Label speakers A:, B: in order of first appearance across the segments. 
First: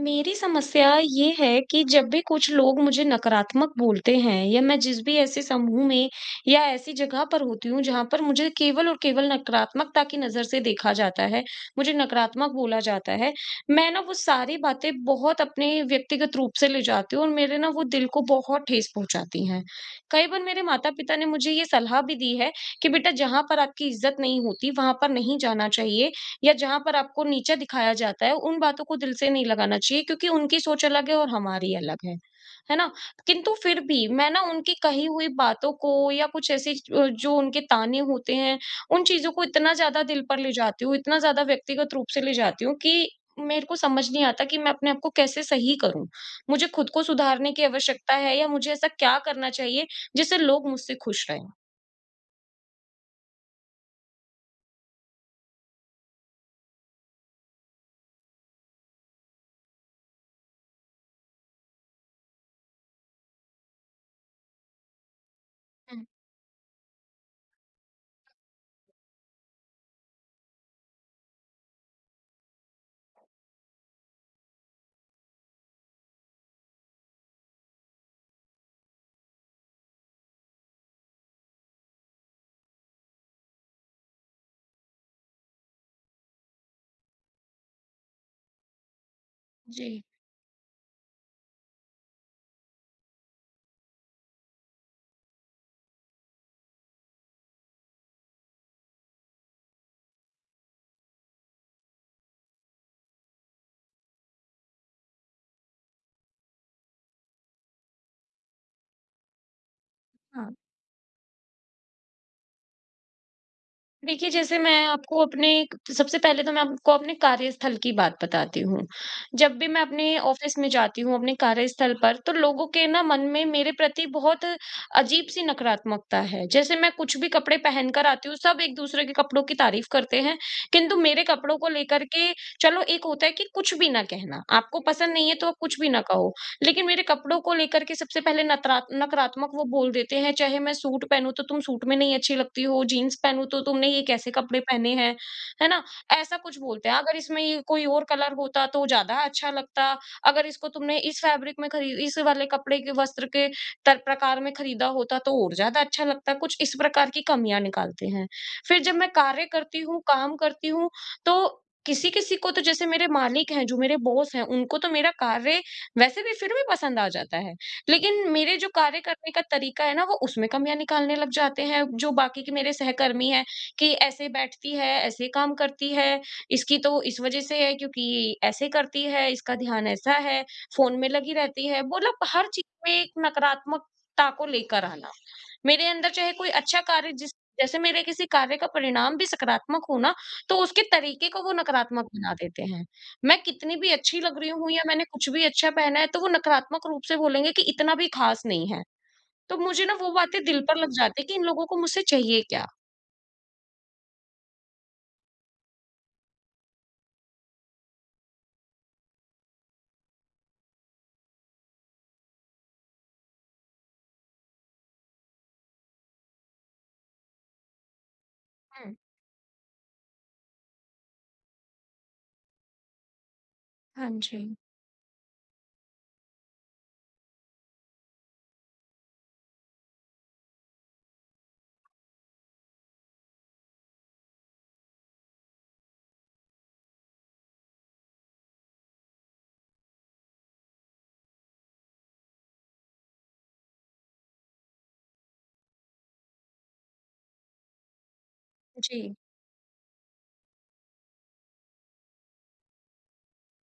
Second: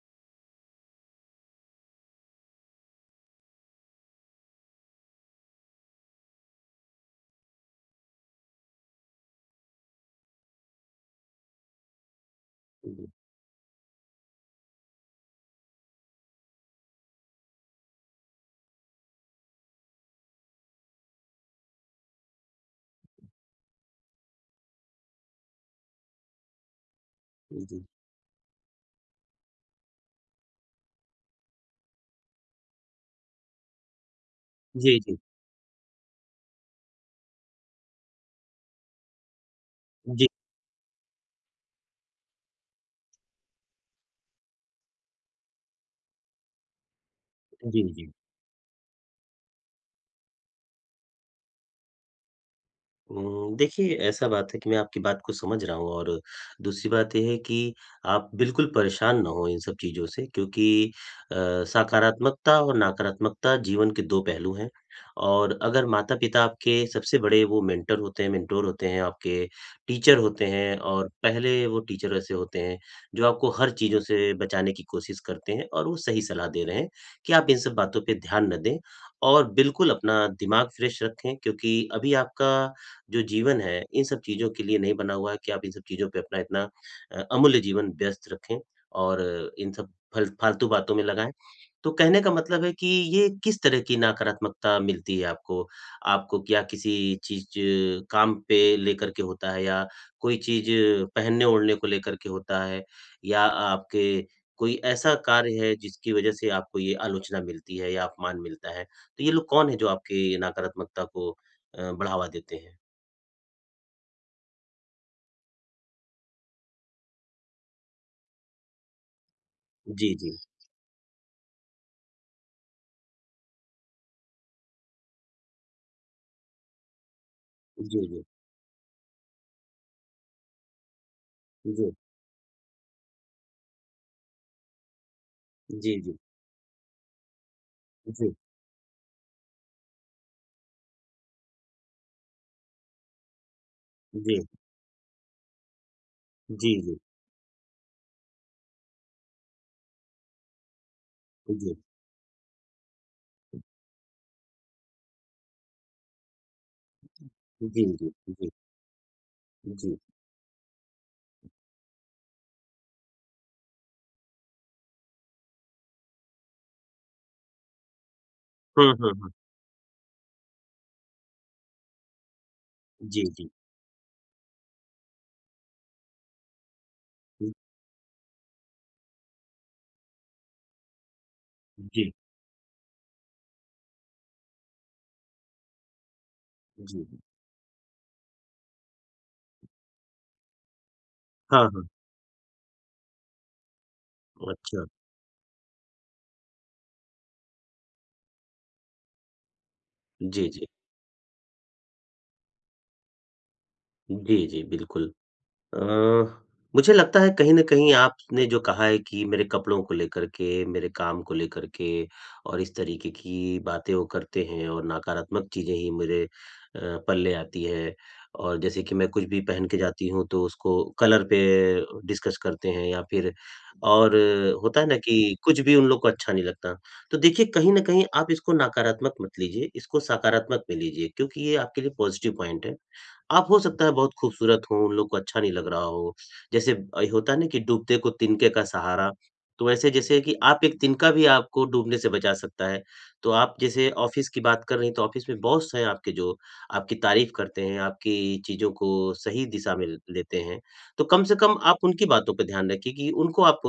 A: मेरी समस्या ये है कि जब भी कुछ लोग मुझे नकारात्मक बोलते हैं, या मैं जिस भी ऐसे समूह में या ऐसी जगह पर होती हूँ जहां पर मुझे केवल और केवल नकारात्मकता की नजर से देखा जाता है, मुझे नकारात्मक बोला
B: जी,
A: जाता है। मैं ना वो सारी बातें बहुत अपने व्यक्तिगत रूप से ले जाती हूँ, और मेरे ना वो दिल को बहुत ठेस पहुंचाती हैं। कई बार मेरे माता पिता ने मुझे ये सलाह भी दी है कि बेटा, जहां पर आपकी इज्जत नहीं होती वहां पर नहीं जाना चाहिए, या जहाँ पर आपको नीचा
B: जी,
A: दिखाया जाता है, उन बातों को दिल से नहीं लगाना चाहिए, क्योंकि उनकी सोच अलग है और हमारी अलग है। है ना? किंतु फिर भी मैं ना उनकी
B: जी,
A: कही
B: जी,
A: हुई बातों को या कुछ ऐसी जो उनके ताने होते हैं, उन चीज़ों को इतना ज़्यादा दिल
B: जी,
A: पर ले जाती हूँ, इतना ज़्यादा व्यक्तिगत रूप से ले जाती हूँ कि मेरे को समझ नहीं आता कि मैं अपने आप को कैसे सही करूँ? मुझे खुद को सुधारने की
B: जी, जी।
A: आवश्यकता है, या मुझे ऐसा क्या करना चाहिए जिससे लोग मुझसे खुश रहें?
B: देखिए ऐसा बात है कि मैं आपकी बात को समझ रहा हूँ और दूसरी बात ये है कि आप बिल्कुल परेशान ना हों इन सब चीज़ों से क्योंकि अ, सकारात्मकता और नकारात्मकता जीवन के 2 पहलू हैं और अगर
A: हुँ,
B: माता-पिता आपके सबसे बड़े वो मेंटर होते हैं, मेंटोर होते हैं, आपके टीचर होते हैं और पहले वो टीचर ऐसे होते हैं, जो आपको हर चीज़ों से बचाने की कोशिश करते हैं और वो सही सलाह दे रहे हैं कि आप इन सब बातों पे ध्यान ना दें और बिल्कुल अपना दिमाग फ्रेश रखें क्योंकि अभी आपका जो जीवन है, इन सब चीज़ों के लिए नहीं बना हुआ है कि आप इन सब चीज़ों पे अपना इतना अमूल्य जीवन व्यस्त रखें और इन
A: जी।
B: सब फल फालतू बातों में लगाएँ। तो कहने का मतलब है कि ये किस तरह की नकारात्मकता मिलती है आपको? आपको क्या किसी चीज़ काम पे लेकर के होता है या कोई चीज़ पहनने-ओढ़ने को लेकर के होता है या आपके कोई ऐसा कार्य है जिसकी वज़ह से आपको ये आलोचना मिलती है या अपमान मिलता है? तो ये लोग कौन है जो आपकी
A: हाँ।
B: नकारात्मकता को बढ़ावा देते हैं?
A: देखिए, जैसे मैं आपको अपने सबसे पहले तो मैं आपको अपने कार्यस्थल की बात बताती हूँ। जब भी मैं अपने
B: जी, जी।
A: ऑफ़िस में जाती हूँ, अपने कार्यस्थल पर, तो लोगों के ना मन में मेरे प्रति बहुत अजीब-सी नकारात्मकता है। जैसे मैं कुछ भी कपड़े पहनकर
B: जी, जी।
A: आती हूँ, सब एक-दूसरे के कपड़ों की तारीफ़ करते हैं, किंतु मेरे कपड़ों को
B: जी।
A: लेकर के चलो, एक होता है कि कुछ भी ना कहना। आपको पसंद नहीं है, तो आप कुछ भी ना
B: जी, जी।
A: कहो। लेकिन मेरे कपड़ों को लेकर के सबसे
B: जी।
A: पहले नतरा नकारात्मक वो बोल देते हैं, चाहे मैं सूट पहनूँ तो तुम सूट में नहीं अच्छी लगती हो, जीन्स पहनूँ तो तुमने ये कैसे
B: जी।
A: कपड़े पहने हैं, है ना? ऐसा कुछ
B: जी,
A: बोलते हैं,
B: जी।
A: अगर इसमें ये कोई और कलर होता तो ज़्यादा अच्छा लगता, अगर इसको तुमने इस फैब्रिक में
B: जी।
A: खरी इस वाले कपड़े के वस्त्र के तर प्रकार में खरीदा होता तो और ज़्यादा अच्छा लगता, कुछ इस प्रकार की कमियाँ
B: जी,
A: निकालते
B: जी।
A: हैं।
B: जी।
A: फिर जब मैं कार्य करती
B: जी।
A: हूँ, काम करती हूँ, तो किसी-किसी को तो जैसे मेरे मालिक हैं, जो मेरे बॉस हैं, उनको तो मेरा कार्य वैसे भी फिर भी पसंद आ जाता है। लेकिन मेरे जो
B: हुँ,
A: कार्य
B: हुँ,
A: करने
B: हुँ।
A: का तरीका है ना वो उसमें कमियाँ निकालने लग जाते हैं, जो बाकी के मेरे
B: जी,
A: सहकर्मी हैं,
B: जी।
A: कि ऐसे बैठती है, ऐसे काम करती है, इसकी तो इस वज़ह
B: जी।
A: से है क्योंकि ऐसे करती है, इसका ध्यान ऐसा है, फ़ोन में लगी रहती है।
B: जी।
A: मतलब हर चीज़ में एक नकारात्मकता को लेकर आना। मेरे अंदर चाहे कोई अच्छा
B: जी
A: कार्य जिस जैसे मेरे किसी कार्य का परिणाम भी सकारात्मक हो ना, तो उसके तरीके को वो
B: हाँ, हाँ।
A: नकारात्मक बना देते हैं। मैं कितनी भी अच्छी लग रही हूँ या
B: अच्छा।
A: मैंने कुछ भी अच्छा पहना है, तो वो नकारात्मक रूप से बोलेंगे कि इतना भी खास नहीं है। तो मुझे ना वो बातें
B: जी,
A: दिल
B: जी।
A: पर लग जाती है कि इन लोगों को मुझसे चाहिए क्या?
B: जी, जी, बिल्कुल। अ, मुझे लगता है कहीं न कहीं आपने जो कहा है कि मेरे कपड़ों को लेकर के, मेरे काम को लेकर के और इस तरीके की बातें वो करते हैं और नकारात्मक चीज़ें ही मेरे पल्ले आती है। और जैसे
A: हुँ।
B: कि मैं कुछ भी पहन के जाती हूँ तो उसको कलर पे डिस्कस करते हैं या फिर
A: हाँ
B: और
A: जी।
B: होता है ना कि कुछ भी उन लोग को अच्छा नहीं लगता। तो देखिए कहीं न कहीं आप इसको नकारात्मक मत लीजिए, इसको सकारात्मक में लीजिए क्योंकि ये आपके लिए पॉज़िटिव पॉइंट है। आप हो सकता है बहुत खूबसूरत हो, उन लोग को अच्छा नहीं लग रहा हो। जैसे होता है ना कि डूबते को तिनके का सहारा, तो वैसे जैसे कि आप एक तिनका भी आपको डूबने से बचा सकता है। तो आप जैसे ऑफ़िस की बात कर रही हैं, तो ऑफ़िस में बॉस हैं आपके जो आपकी तारीफ़ करते हैं, आपकी चीज़ों को
A: जी।
B: सही दिशा में लेते हैं। तो कम से कम आप उनकी बातों पे ध्यान रखिए कि उनको आप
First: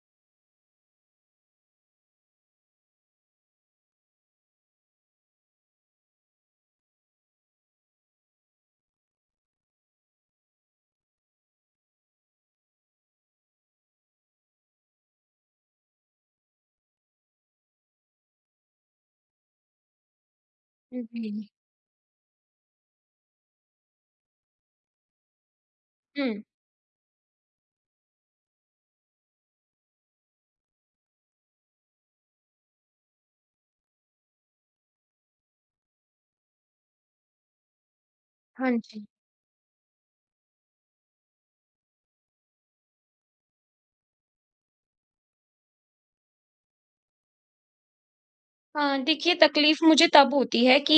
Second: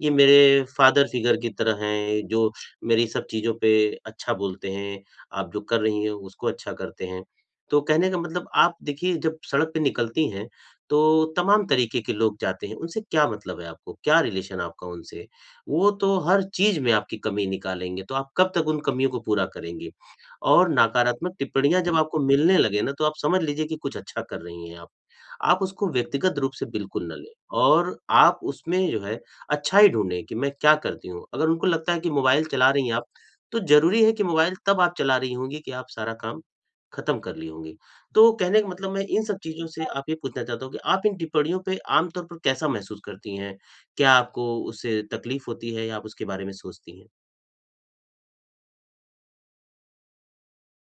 B: ये मेरे फादर फिगर की तरह हैं, जो मेरी सब चीज़ों पे अच्छा बोलते हैं, आप जो कर रही हैं, उसको अच्छा करते हैं। तो कहने का मतलब आप देखिए जब सड़क पे निकलती हैं, तो तमाम तरीके के लोग जाते हैं, उनसे क्या मतलब है आपको? क्या रिलेशन आपका उनसे? वो तो हर चीज़ में आपकी कमी निकालेंगे, तो आप कब तक उन कमियों को पूरा करेंगी? और नकारात्मक
A: जी।
B: टिप्पणियाँ जब आपको मिलने लगे ना, तो आप समझ लीजिए कि कुछ अच्छा कर रही हैं आप। आप उसको व्यक्तिगत
A: हुँ।
B: रूप से बिल्कुल ना लें और आप उसमें जो है अच्छा ही ढूँढें कि मैं क्या करती हूँ? अगर उनको लगता है कि मोबाइल चला रही हैं आप, तो ज़रूरी है कि मोबाइल तब आप चला रही होंगी कि आप सारा काम खत्म कर ली होंगी। तो कहने का
A: हाँ
B: मतलब मैं
A: जी।
B: इन सब चीज़ों से आप ये पूछना चाहता हूँ कि आप इन टिप्पणियों पे आम तौर पर कैसा महसूस करती हैं? क्या आपको उससे तकलीफ होती है या आप उसके बारे में सोचती हैं?
A: हाँ, देखिए, तकलीफ़ मुझे तब होती है कि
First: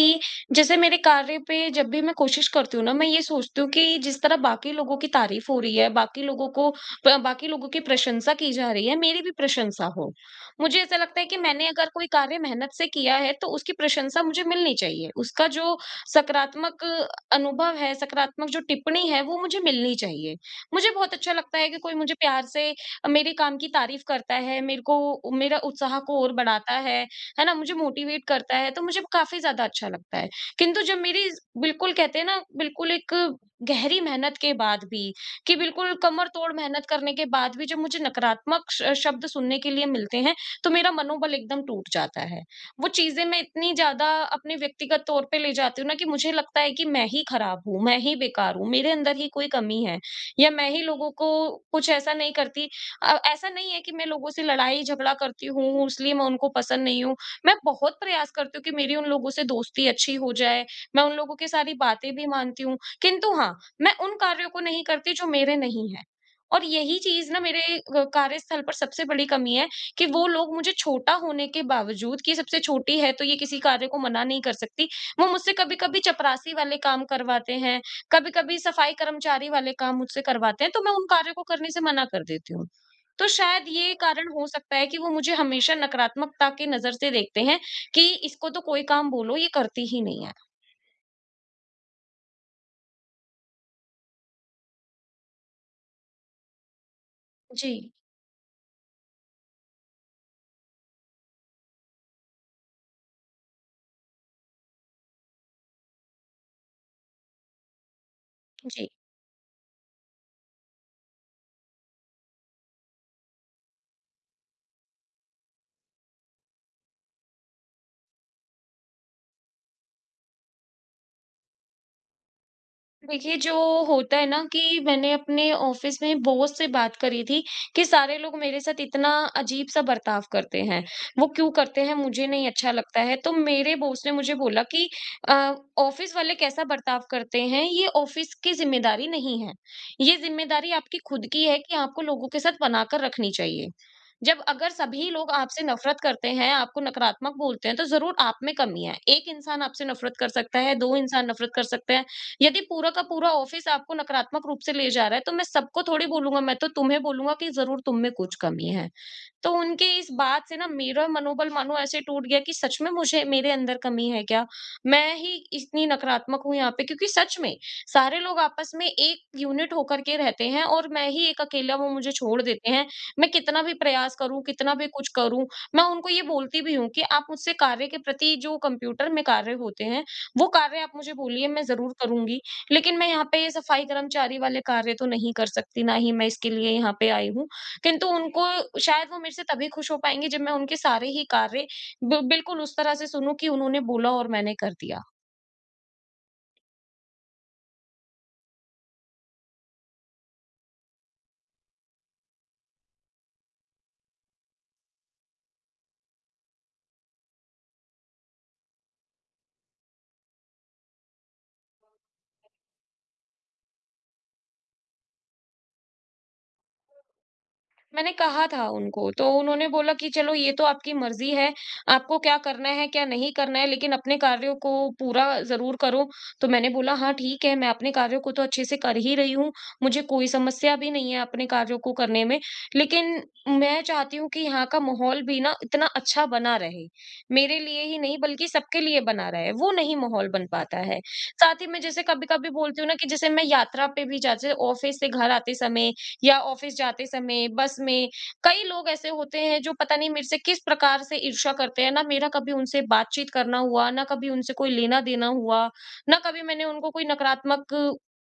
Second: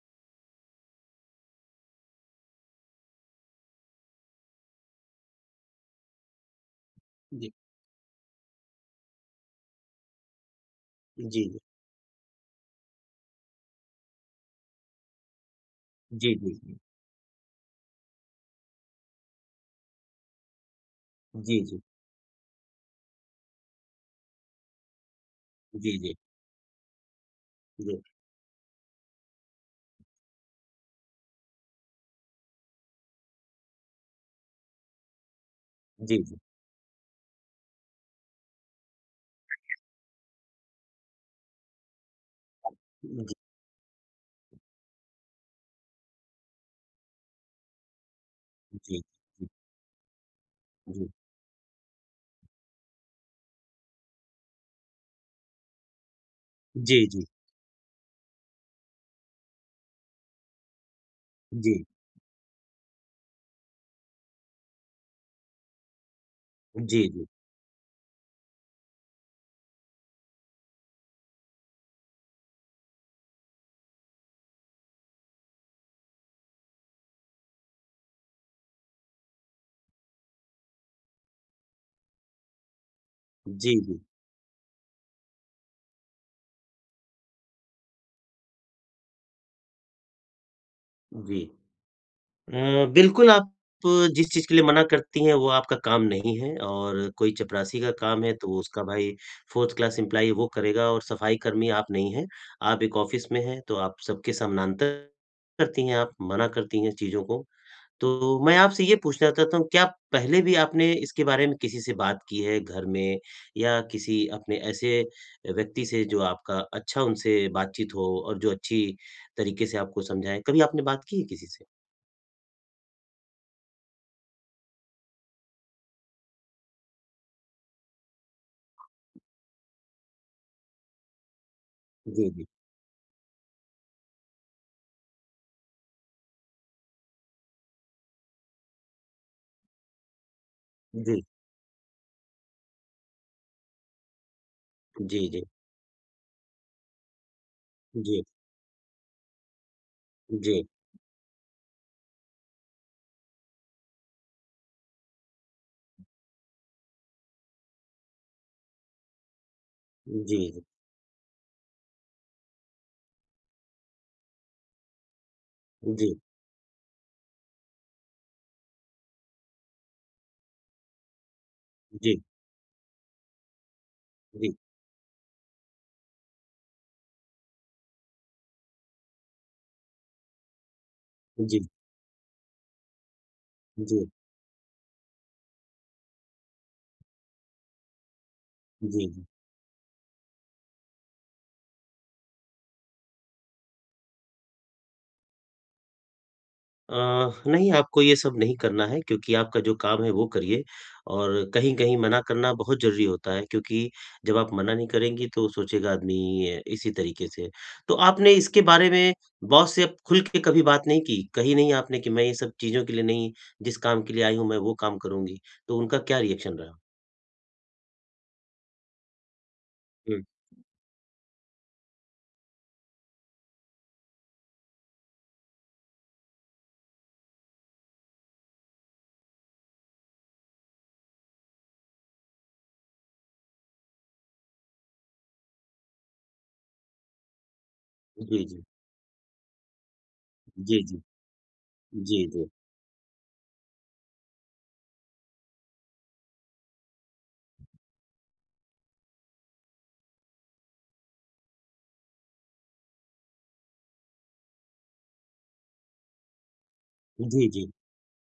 A: जैसे मेरे कार्य पे जब भी मैं कोशिश करती हूँ ना, मैं ये सोचती हूँ कि जिस तरह बाकी लोगों की तारीफ़ हो रही है, बाकी
B: जी।
A: लोगों की प्रशंसा की जा रही है, मेरी भी प्रशंसा हो। मुझे ऐसा लगता है कि
B: जी, जी।
A: मैंने अगर कोई कार्य मेहनत से किया है, तो उसकी प्रशंसा मुझे मिलनी चाहिए। उसका जो
B: जी, जी, जी।
A: सकारात्मक अनुभव है, सकारात्मक जो टिप्पणी है, वो मुझे मिलनी चाहिए। मुझे बहुत अच्छा लगता
B: जी,
A: है कि
B: जी।
A: कोई मुझे प्यार से मेरे काम की तारीफ़ करता है, मेरे को मेरा उत्साह
B: जी, जी।
A: को और बढ़ाता है। है ना? मुझे
B: जी।
A: मोटिवेट करता है, तो मुझे काफ़ी ज़्यादा अच्छा लगता है। किंतु जब मेरी बिल्कुल कहते हैं ना, बिल्कुल एक गहरी मेहनत के बाद भी, कि बिल्कुल
B: जी,
A: कमर
B: जी।
A: तोड़ मेहनत करने के बाद भी जब मुझे नकारात्मक श शब्द सुनने के लिए मिलते हैं, तो मेरा मनोबल एकदम टूट जाता है। वो
B: जी,
A: चीज़ें
B: जी, जी,
A: मैं इतनी ज़्यादा अपने व्यक्तिगत तौर पे ले जाती हूँ ना कि मुझे लगता है कि मैं ही खराब हूँ, मैं ही बेकार हूँ, मेरे अंदर ही कोई
B: जी।
A: कमी है या मैं ही लोगों को कुछ ऐसा नहीं करती। ऐसा नहीं है कि मैं लोगों से लड़ाई-झगड़ा करती हूँ, इसलिए मैं उनको पसंद नहीं
B: जी,
A: हूँ।
B: जी।
A: मैं बहुत प्रयास करती हूँ कि मेरी उन लोगों से दोस्ती अच्छी हो जाए, मैं उन लोगों की सारी
B: जी।
A: बातें भी मानती हूँ, किंतु हाँ, मैं उन कार्यों को नहीं करती जो मेरे नहीं हैं। और यही
B: जी, जी।
A: चीज़ ना मेरे कार्यस्थल पर सबसे बड़ी कमी है कि वो लोग मुझे छोटा होने के बावजूद कि सबसे छोटी है तो ये किसी कार्य को मना नहीं कर सकती, वो मुझसे कभी-कभी चपरासी वाले काम करवाते हैं, कभी-कभी सफाई कर्मचारी वाले काम मुझसे करवाते हैं, तो मैं उन कार्यों को करने से मना कर देती हूँ। तो शायद
B: जी,
A: ये
B: जी।
A: कारण हो सकता है कि वो मुझे हमेशा नकारात्मकता की नज़र से देखते हैं कि इसको तो कोई काम बोलो, ये करती ही नहीं है।
B: जी। बिल्कुल, आप जिस चीज़ के लिए मना करती हैं, वो आपका काम नहीं है और कोई चपरासी का
A: जी,
B: काम है, तो उसका भाई 4th क्लास एम्प्लॉयी वो करेगा और सफाई कर्मी आप नहीं हैं। आप एक ऑफ़िस में हैं, तो आप सबके समानांतर करती हैं, आप मना करती हैं चीज़ों को। तो मैं आपसे
A: जी।
B: ये पूछना चाहता हूँ, क्या पहले भी आपने इसके बारे में किसी से बात की है घर में या किसी अपने ऐसे व्यक्ति से जो आपका अच्छा उनसे बातचीत हो और जो अच्छी तरीके से आपको समझाएँ? कभी आपने बात की है किसी से?
A: देखिए, जो होता है ना कि मैंने अपने ऑफिस में बॉस से बात करी थी कि सारे लोग मेरे साथ इतना अजीब-सा बर्ताव करते हैं। वो क्यों करते हैं, मुझे
B: जी,
A: नहीं
B: जी।
A: अच्छा लगता है। तो मेरे बॉस ने मुझे बोला कि अ, ऑफिस वाले कैसा बर्ताव करते हैं ये ऑफिस की ज़िम्मेदारी नहीं है। ये ज़िम्मेदारी आपकी
B: जी,
A: खुद की है कि आपको लोगों के साथ बनाकर रखनी चाहिए। जब अगर सभी
B: जी,
A: लोग
B: जी,
A: आपसे नफ़रत करते हैं, आपको नकारात्मक बोलते हैं तो ज़रूर
B: जी,
A: आप में कमी है। एक इंसान आपसे नफ़रत कर सकता
B: जी,
A: है, दो इंसान नफ़रत कर सकते हैं। यदि पूरा का पूरा ऑफिस आपको नकारात्मक रूप से ले जा रहा है, तो मैं सबको थोड़ी बोलूँगा, मैं तो तुम्हें बोलूँगा कि ज़रूर तुम में कुछ कमी है। तो उनके इस
B: जी,
A: बात से
B: जी,
A: ना मेरा मनोबल मानो ऐसे टूट गया कि सच में मुझे मेरे अंदर कमी है क्या? मैं ही इतनी
B: जी,
A: नकारात्मक हूँ यहाँ पे, क्योंकि सच में सारे लोग आपस में एक यूनिट होकर के रहते हैं और मैं ही एक अकेला वो मुझे
B: जी,
A: छोड़ देते हैं। मैं कितना भी प्रयास करूँ, कितना भी कुछ करूँ, मैं उनको ये बोलती भी हूँ कि आप मुझसे कार्य के प्रति जो कंप्यूटर में कार्य होते हैं, वो कार्य आप मुझे बोलिए,
B: जी,
A: मैं ज़रूर करूँगी। लेकिन मैं यहाँ पे ये सफाई
B: जी,
A: कर्मचारी वाले कार्य तो नहीं कर सकती, ना ही मैं इसके लिए यहाँ पे आई हूँ। किंतु उनको
B: जी,
A: शायद वो
B: जी।
A: मेरे से तभी खुश हो पाएँगे जब मैं उनके सारे ही कार्य बि बिल्कुल उस तरह से सुनूँ कि उन्होंने बोला और मैंने कर दिया।
B: अ, नहीं आपको ये सब नहीं करना है क्योंकि आपका जो काम है वो करिए और कहीं-कहीं मना करना बहुत ज़रूरी होता है क्योंकि जब आप मना नहीं करेंगी तो सोचेगा आदमी इसी तरीके से। तो आपने इसके बारे में बॉस से आप खुल के कभी बात नहीं की? कही नहीं आपने कि मैं ये सब चीज़ों के लिए नहीं जिस काम के लिए आई हूँ मैं वो काम करूँगी? तो उनका क्या रिएक्शन रहा?
A: मैंने कहा था उनको, तो उन्होंने बोला कि
B: हुँ।
A: चलो, ये तो आपकी मर्ज़ी है, आपको क्या करना है, क्या नहीं करना है, लेकिन अपने कार्यों को पूरा ज़रूर करो। तो मैंने बोला हाँ, ठीक है, मैं अपने कार्यों को तो अच्छे से कर ही रही हूँ, मुझे कोई समस्या भी नहीं है अपने कार्यों को करने में। लेकिन मैं चाहती हूँ कि यहाँ का माहौल भी ना इतना अच्छा बना रहे, मेरे लिए ही नहीं
B: जी,
A: बल्कि
B: जी।
A: सबके लिए बना रहे, वो नहीं माहौल बन पाता
B: जी,
A: है।
B: जी।
A: साथ ही मैं जैसे
B: जी, जी।
A: कभी-कभी बोलती हूँ ना कि जैसे मैं यात्रा पे भी जाते ऑफ़िस से घर आते समय या ऑफिस जाते समय, बस में, कई लोग ऐसे होते हैं जो पता नहीं मेरे से किस प्रकार से ईर्ष्या करते हैं। ना मेरा कभी उनसे बातचीत करना हुआ, ना कभी उनसे कोई लेना-देना हुआ, ना कभी मैंने उनको कोई
B: जी, जी।
A: नकारात्मक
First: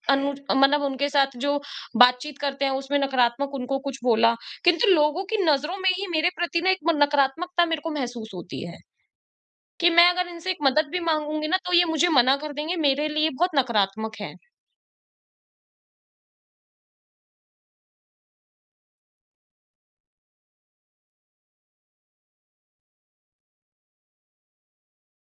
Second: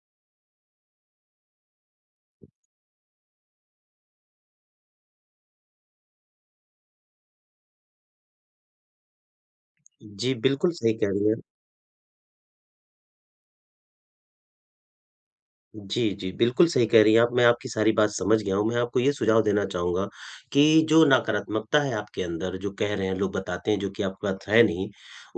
A: अनु मतलब उनके साथ जो बातचीत करते हैं उसमें नकारात्मक उनको कुछ बोला। किंतु लोगों की नज़रों में ही मेरे प्रति ना एक म नकारात्मकता मेरे को महसूस होती है कि मैं अगर
B: जी,
A: इनसे एक
B: बिल्कुल
A: मदद
B: सही
A: भी
B: कह रही हैं।
A: माँगूँगी ना तो ये मुझे मना कर देंगे, मेरे लिए बहुत नकारात्मक हैं।
B: जी, जी, बिल्कुल सही कह रही हैं आप, मैं आपकी सारी बात समझ गया हूँ। मैं आपको ये सुझाव देना चाहूँगा कि जो नकारात्मकता है आपके अंदर, जो कह रहे हैं, लोग बताते हैं, जो कि आपके पास है नहीं,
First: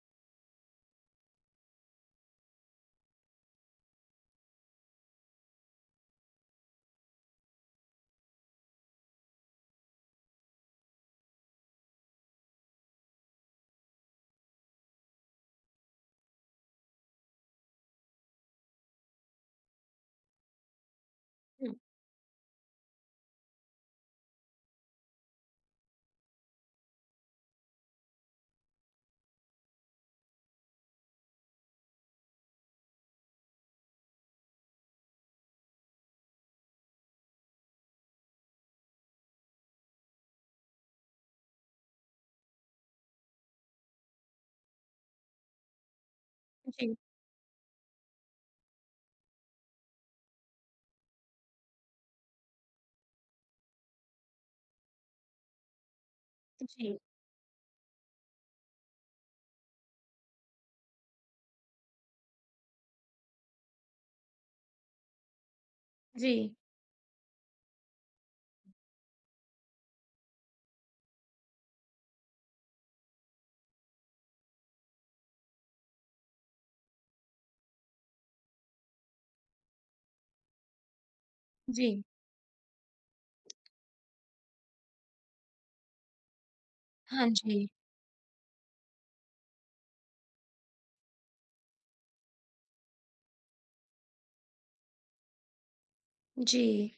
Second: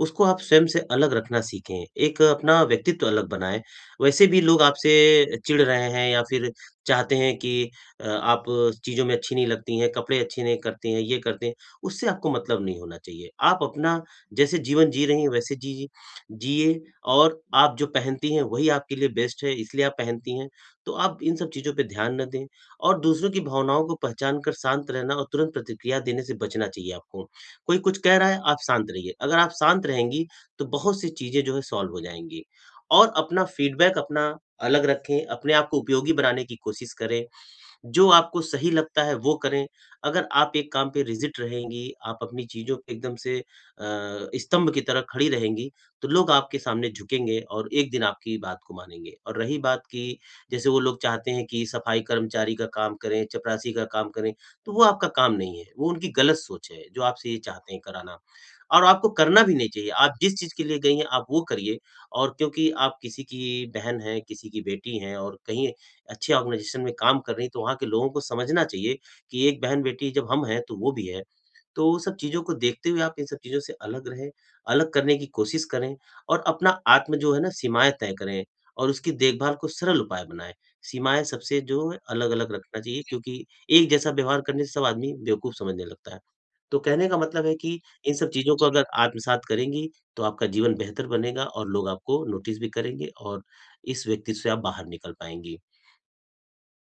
B: उसको आप स्वयं से अलग रखना सीखें। एक अपना व्यक्तित्व अलग बनाएँ। वैसे भी लोग आपसे चिढ़ रहे हैं या फिर चाहते हैं कि आप चीज़ों में अच्छी नहीं लगती हैं, कपड़े अच्छे नहीं करती हैं, ये करते हैं, उससे आपको मतलब नहीं होना चाहिए। आप अपना जैसे जीवन जी रही हैं, वैसे जी जिए और आप जो पहनती हैं वही आपके लिए बेस्ट है, इसलिए आप पहनती हैं। तो आप इन सब चीज़ों
A: हुँ,
B: पे ध्यान ना दें और दूसरों की भावनाओं को पहचान कर शांत रहना और तुरंत प्रतिक्रिया देने से बचना चाहिए आपको। कोई कुछ कह रहा है, आप शांत रहिए। अगर आप शांत रहेंगी, तो बहुत सी चीज़ें जो है सॉल्व हो जाएँगी और अपना फीडबैक अपना अलग रखें, अपने आप को उपयोगी बनाने की कोशिश करें जो आपको सही लगता है वो करें। अगर आप एक काम पे रिजिड रहेंगी, आप अपनी चीज़ों पे एकदम से स्तंभ की तरह खड़ी रहेंगी, तो लोग आपके सामने
A: जी,
B: झुकेंगे और एक दिन आपकी बात को मानेंगे। और रही बात कि जैसे वो लोग चाहते हैं कि सफाई कर्मचारी का काम करें, चपरासी का काम करें, तो वो आपका काम नहीं है, वो उनकी गलत सोच है,
A: जी,
B: जो आपसे ये चाहते हैं कराना। और आपको करना भी नहीं चाहिए, आप जिस चीज़ के लिए गई हैं, आप वो करिए और क्योंकि आप किसी की बहन हैं, किसी की बेटी हैं और कहीं अच्छी
A: जी,
B: ऑर्गनाइज़ेशन में काम कर रही हैं, तो वहाँ के लोगों को समझना चाहिए कि एक बहन-बेटी जब हम हैं, तो वो भी है। तो सब चीज़ों को देखते हुए आप इन सब चीज़ों से अलग रहें, अलग करने की कोशिश करें और अपना आत्म जो है ना सीमाएँ तय करें और उसकी देखभाल को सरल उपाय बनाएँ। सीमाएँ सबसे जो है
A: जी।
B: अलग-अलग रखना चाहिए क्योंकि एक जैसा व्यवहार करने से सब आदमी बेवकूफ़ समझने लगता है। तो कहने का
A: हाँ
B: मतलब है
A: जी।
B: कि इन सब चीज़ों को जी। अगर आत्मसात करेंगी, तो आपका जीवन बेहतर बनेगा और लोग आपको नोटिस भी करेंगे और इस व्यक्ति से आप बाहर निकल पाएँगी।
A: जी।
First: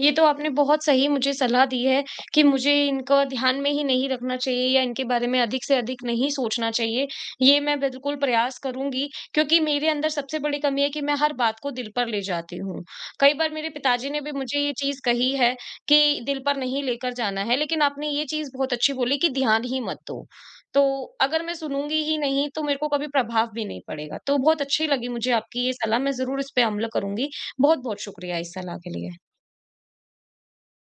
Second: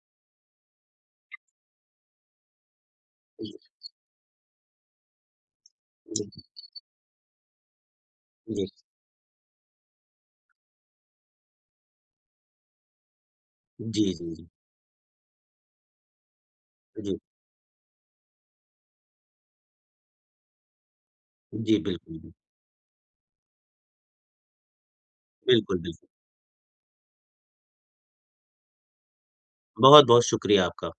A: ये तो आपने बहुत सही मुझे सलाह दी है कि मुझे इनका ध्यान में ही नहीं रखना चाहिए या इनके बारे में अधिक से अधिक नहीं
B: जी,
A: सोचना चाहिए। ये मैं बिल्कुल प्रयास
B: जी,
A: करूँगी, क्योंकि मेरे अंदर सबसे बड़ी कमी है कि मैं हर बात को दिल पर ले जाती हूँ। कई बार मेरे
B: जी,
A: पिताजी ने भी
B: जी,
A: मुझे ये चीज़ कही है कि दिल पर नहीं लेकर
B: जी,
A: जाना है, लेकिन आपने ये चीज़ बहुत अच्छी बोली कि ध्यान ही मत दो। तो अगर मैं
B: जी,
A: सुनूँगी ही
B: बिल्कुल,
A: नहीं तो मेरे को कभी प्रभाव भी नहीं पड़ेगा। तो बहुत अच्छी लगी मुझे आपकी ये
B: बिल्कुल,
A: सलाह,
B: बिल्कुल।
A: मैं ज़रूर इस पे अमल करूँगी। बहुत-बहुत शुक्रिया इस सलाह के लिए।
B: बहुत-बहुत शुक्रिया आपका।